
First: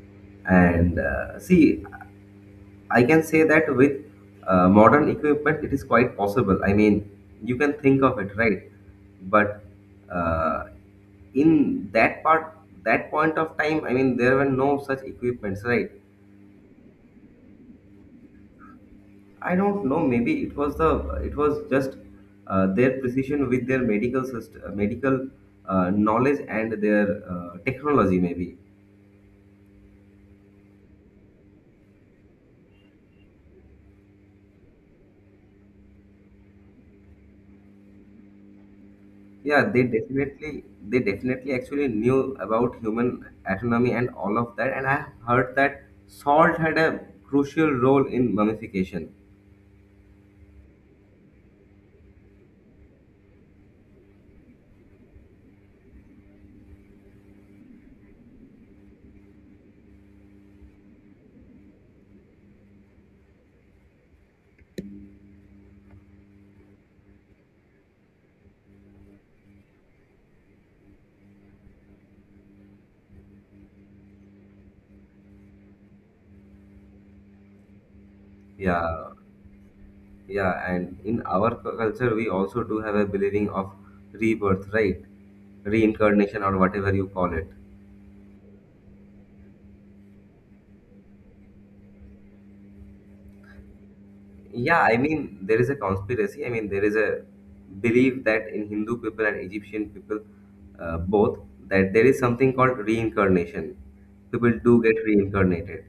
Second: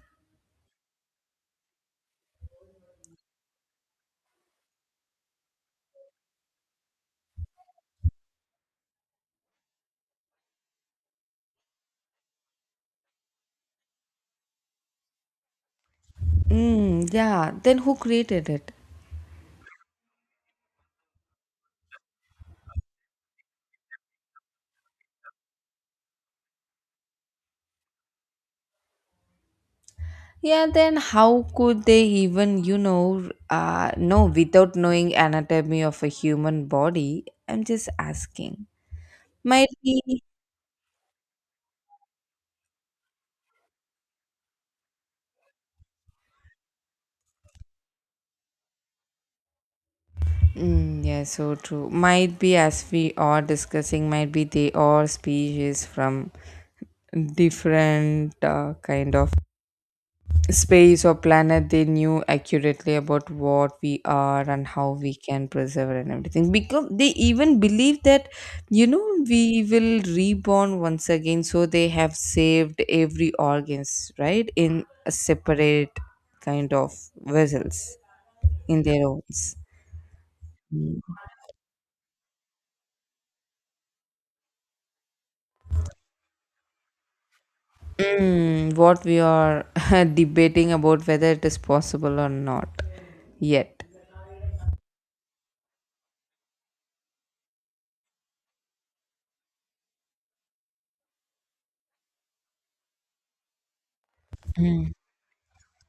[SPEAKER 2] And see, I can say that with modern equipment, it is quite possible. I mean, you can think of it, right? But uh, in that part, that point of time, I mean, there were no such equipments, right?
[SPEAKER 1] Mm, yeah. Then who created it?
[SPEAKER 2] I don't know. Maybe it was the it was just their precision with their medical system, medical knowledge and their technology, maybe.
[SPEAKER 1] Yeah, then how could they even, know without knowing anatomy of a human body? I'm just asking.
[SPEAKER 2] Yeah,
[SPEAKER 1] Might
[SPEAKER 2] they
[SPEAKER 1] be.
[SPEAKER 2] definitely, they definitely actually knew about human anatomy and all of that. And I heard that salt had a crucial role in mummification.
[SPEAKER 1] Mm, yeah, so true. Might be as we are discussing, might be they are species from different kind of space or planet. They knew accurately about what we are and how we can preserve and everything, because they even believe that you know we will reborn once again, so they have saved every organs, right, in a separate kind of vessels in
[SPEAKER 2] Yeah.
[SPEAKER 1] their owns.
[SPEAKER 2] Yeah, and
[SPEAKER 1] Mm.
[SPEAKER 2] in our culture, we also do have a believing of rebirth, right? Reincarnation or whatever you call it.
[SPEAKER 1] Mm, what we are [LAUGHS] debating about whether it is possible or not yet.
[SPEAKER 2] Yeah, I mean, there is a conspiracy, I mean, there is a belief that in Hindu people and Egyptian people, both, that there is something called reincarnation. People do get reincarnated.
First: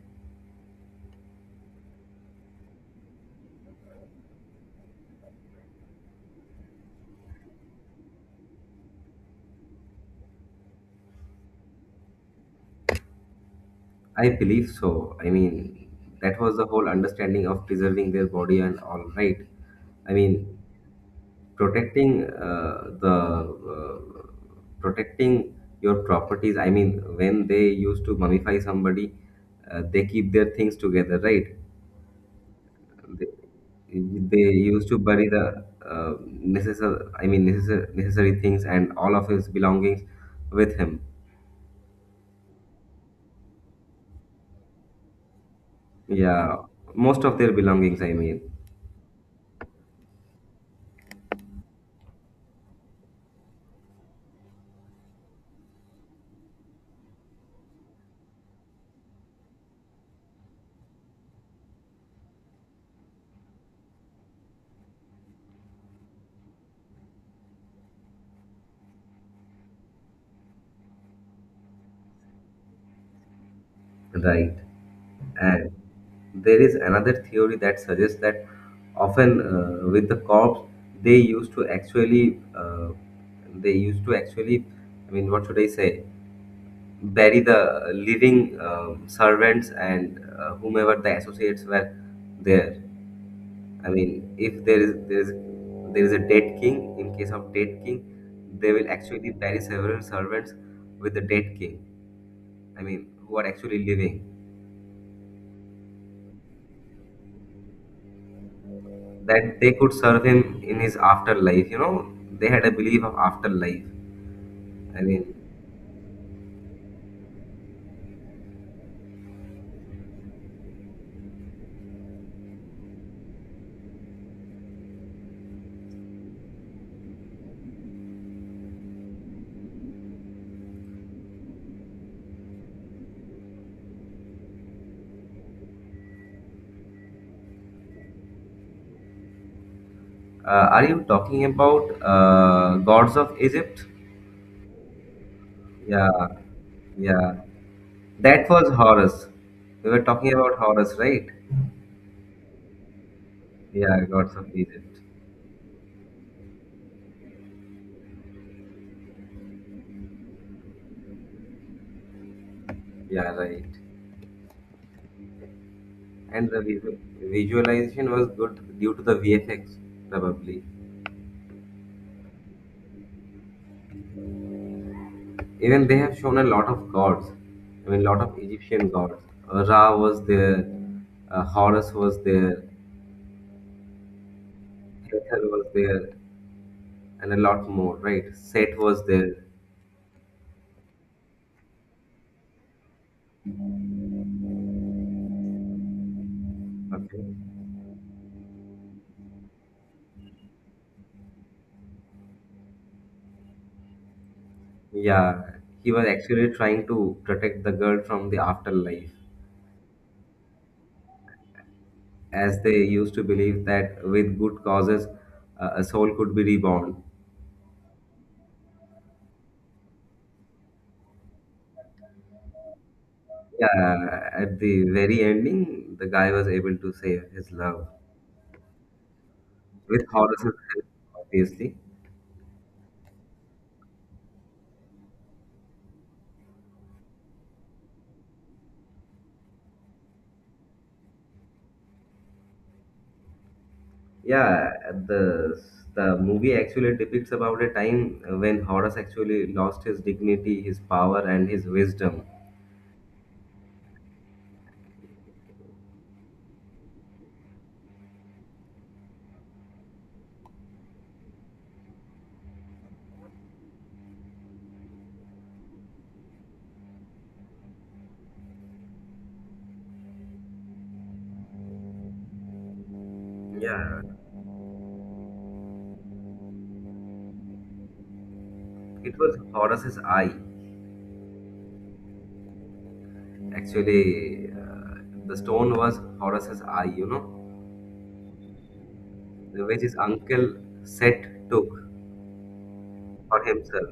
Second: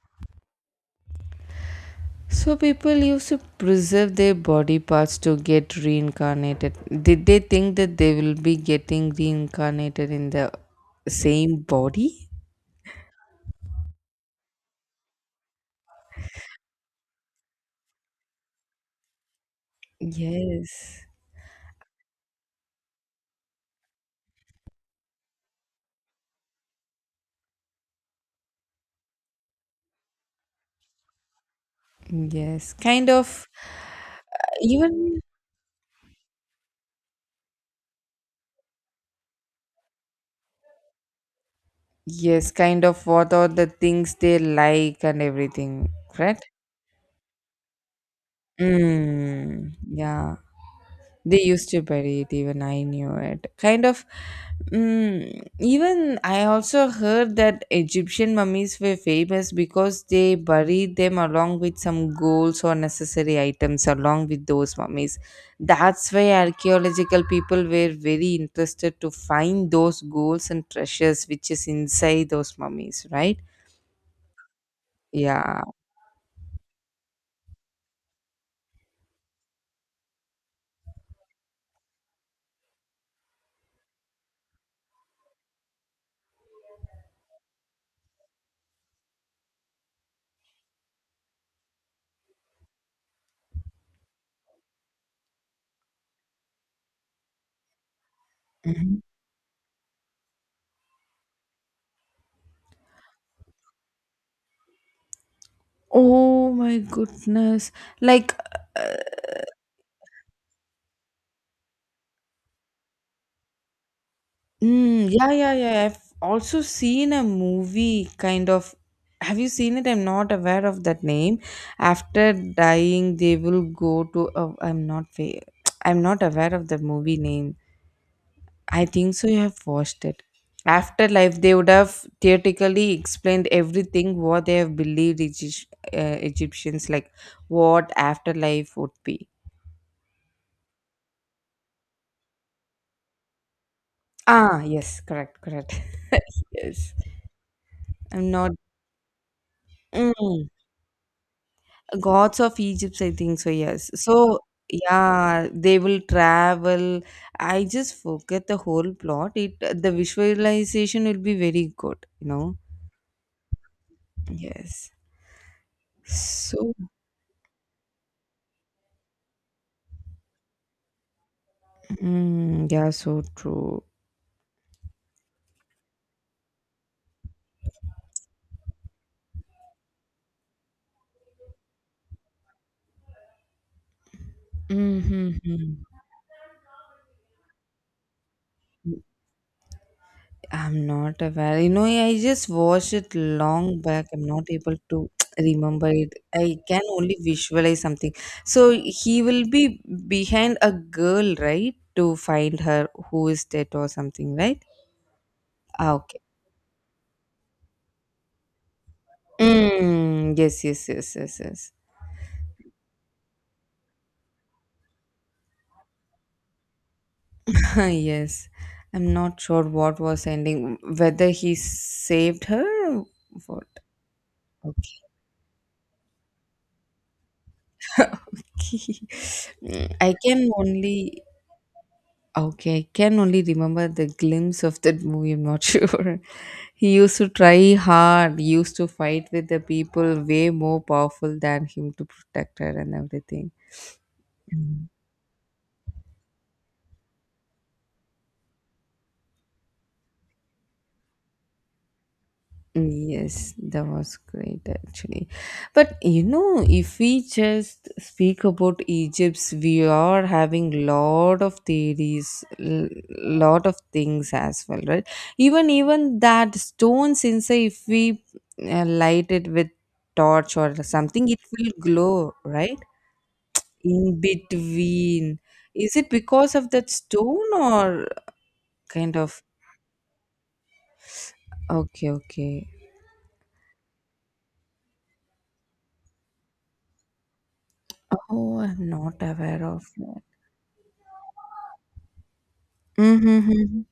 [SPEAKER 1] So people used to preserve their body parts to get reincarnated. Did they think that they will be getting reincarnated in the same body?
[SPEAKER 2] I believe so. I mean, that was the whole understanding of preserving their body and all, right? I mean,
[SPEAKER 1] Yes.
[SPEAKER 2] protecting the protecting your properties. I mean, when they used to mummify somebody, they keep their things together, right?
[SPEAKER 1] Yes. Kind of,
[SPEAKER 2] They used to
[SPEAKER 1] even
[SPEAKER 2] bury the necessary, I mean, necessary things and all of his belongings with him.
[SPEAKER 1] yes, kind of what are the things they like and everything, right?
[SPEAKER 2] Yeah, most of their belongings, I mean,
[SPEAKER 1] Mm, yeah. They used to bury it, even I knew it. Kind of, even I also heard that Egyptian mummies were famous because they buried them along with some golds or necessary items along with those mummies. That's why archaeological people were very interested to find those golds and treasures which is inside those mummies, right?
[SPEAKER 2] right?
[SPEAKER 1] Yeah.
[SPEAKER 2] There is another theory that suggests that often with the corpse, they used to actually uh, they used to actually, I mean, what should I say, bury the living servants and whomever the associates were there. I mean, if there is there is a dead king, in case of dead king, they will
[SPEAKER 1] Mhm.
[SPEAKER 2] actually bury several servants with the dead king. I mean, who are actually living.
[SPEAKER 1] Oh my goodness. Like.
[SPEAKER 2] That they could serve him in his afterlife. You know, they had a belief of afterlife. I
[SPEAKER 1] Mm, yeah,
[SPEAKER 2] mean,
[SPEAKER 1] yeah, yeah. I've also seen a movie kind of. Have you seen it? I'm not aware of that name. After dying, they will go to. Oh, I'm not. I'm not aware of the movie name. I think so. You have watched it. Afterlife, they would have theoretically explained everything what they have believed Egyptians like what afterlife would be.
[SPEAKER 2] are you talking about gods of Egypt?
[SPEAKER 1] Ah, yes, correct, correct.
[SPEAKER 2] Yeah,
[SPEAKER 1] [LAUGHS] Yes,
[SPEAKER 2] yeah.
[SPEAKER 1] I'm
[SPEAKER 2] That
[SPEAKER 1] not.
[SPEAKER 2] was Horus. We were talking
[SPEAKER 1] Mm.
[SPEAKER 2] about Horus, right?
[SPEAKER 1] Gods of Egypt, I think so, yes.
[SPEAKER 2] Yeah, gods
[SPEAKER 1] So,
[SPEAKER 2] of Egypt.
[SPEAKER 1] yeah, they will travel. I just forget the whole plot. It The visualization will be very good.
[SPEAKER 2] Yeah, right.
[SPEAKER 1] Yes.
[SPEAKER 2] And the
[SPEAKER 1] So,
[SPEAKER 2] visualization was good due to the VFX, probably.
[SPEAKER 1] yeah, so true.
[SPEAKER 2] Even they have shown a lot of gods. I mean, lot of Egyptian gods. Ra was there. Horus was there. Hathor was
[SPEAKER 1] Mm-hmm.
[SPEAKER 2] there. And a lot more, right? Seth was there.
[SPEAKER 1] I'm not aware. I just watched it long back. I'm not able to [TSK] remember it. I can only
[SPEAKER 2] Okay.
[SPEAKER 1] visualize something. So he will be behind a girl, right? To find her who is dead or something, right?
[SPEAKER 2] Yeah, he
[SPEAKER 1] Ah,
[SPEAKER 2] was
[SPEAKER 1] okay.
[SPEAKER 2] actually trying to protect the girl from the afterlife,
[SPEAKER 1] Mm, yes, yes, yes, yes, yes.
[SPEAKER 2] as they used to believe that with good causes, a soul could be reborn.
[SPEAKER 1] [LAUGHS] Yes. I'm not sure what was ending, whether he saved her or what.
[SPEAKER 2] Yeah, at the
[SPEAKER 1] Okay.
[SPEAKER 2] very ending, the guy was able to save his love
[SPEAKER 1] [LAUGHS] Mm,
[SPEAKER 2] with
[SPEAKER 1] I can
[SPEAKER 2] Horace's help,
[SPEAKER 1] only.
[SPEAKER 2] obviously.
[SPEAKER 1] Okay, can only remember the glimpse of that movie. I'm not [LAUGHS] sure. He used to try hard, used to fight with the people way more powerful than him to protect her and everything.
[SPEAKER 2] Yeah, the movie actually depicts about a time when Horace actually lost his dignity, his power, and his wisdom.
[SPEAKER 1] Yes, that was great actually. But if we just speak about Egypt's, we are having lot of theories, lot of things as well, right? Even that stones inside, if we light it with torch or something, it will glow, right?
[SPEAKER 2] Yeah,
[SPEAKER 1] In between, is it because of that stone or kind
[SPEAKER 2] it was
[SPEAKER 1] of?
[SPEAKER 2] Horace's eye.
[SPEAKER 1] Okay, okay.
[SPEAKER 2] Actually, the stone was Horus's eye, you know,
[SPEAKER 1] Oh, I'm not aware
[SPEAKER 2] which
[SPEAKER 1] of.
[SPEAKER 2] his uncle Set took for
[SPEAKER 1] Mm-hmm.
[SPEAKER 2] himself.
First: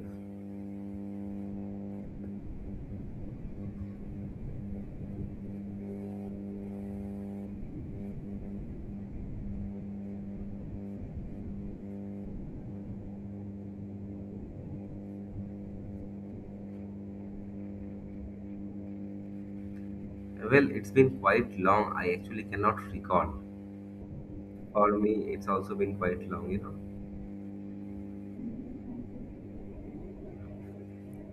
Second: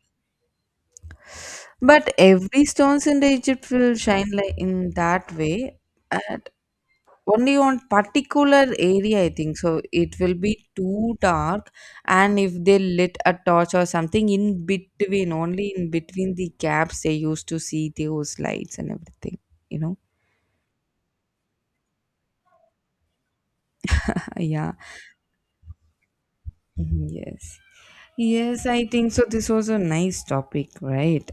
[SPEAKER 1] But every stones in the Egypt will shine like in that way, and only on particular area I think so. It will be too dark, and if they lit a torch or something in between, only in between the gaps they used to see those lights and everything. You know,
[SPEAKER 2] Well, it's been quite long. I actually cannot recall.
[SPEAKER 1] [LAUGHS] yeah.
[SPEAKER 2] For me, it's also been quite long, you know.
[SPEAKER 1] Mhm, yes, yes. I think so. This was a nice topic, right?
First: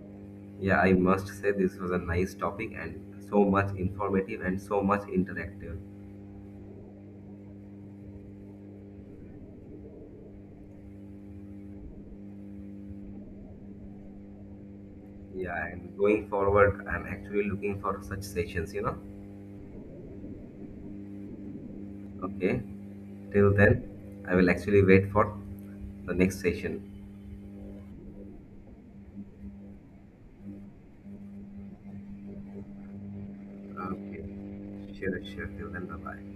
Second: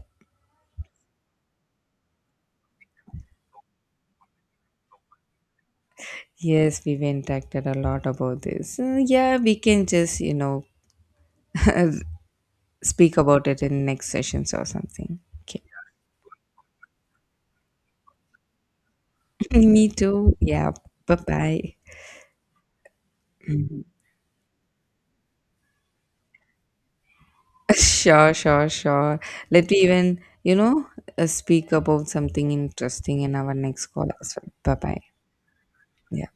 [SPEAKER 2] Yeah, I must say this was a nice topic and so much informative and so much interactive.
[SPEAKER 1] Yes, we've interacted a lot about this. Yeah, we can just, [LAUGHS] speak about it in next sessions or something. Okay.
[SPEAKER 2] Yeah, and going forward, I'm actually looking for such sessions, you know.
[SPEAKER 1] [LAUGHS] Me too. Yeah. Bye bye.
[SPEAKER 2] Okay, till then,
[SPEAKER 1] Mhm. [LAUGHS]
[SPEAKER 2] I will actually wait for the next session.
[SPEAKER 1] Sure, sure, sure. Let me even, speak about something interesting in our next call
[SPEAKER 2] Okay.
[SPEAKER 1] as well. Bye bye.
[SPEAKER 2] Sure, sure. Till then, bye
[SPEAKER 1] Yeah.
[SPEAKER 2] bye.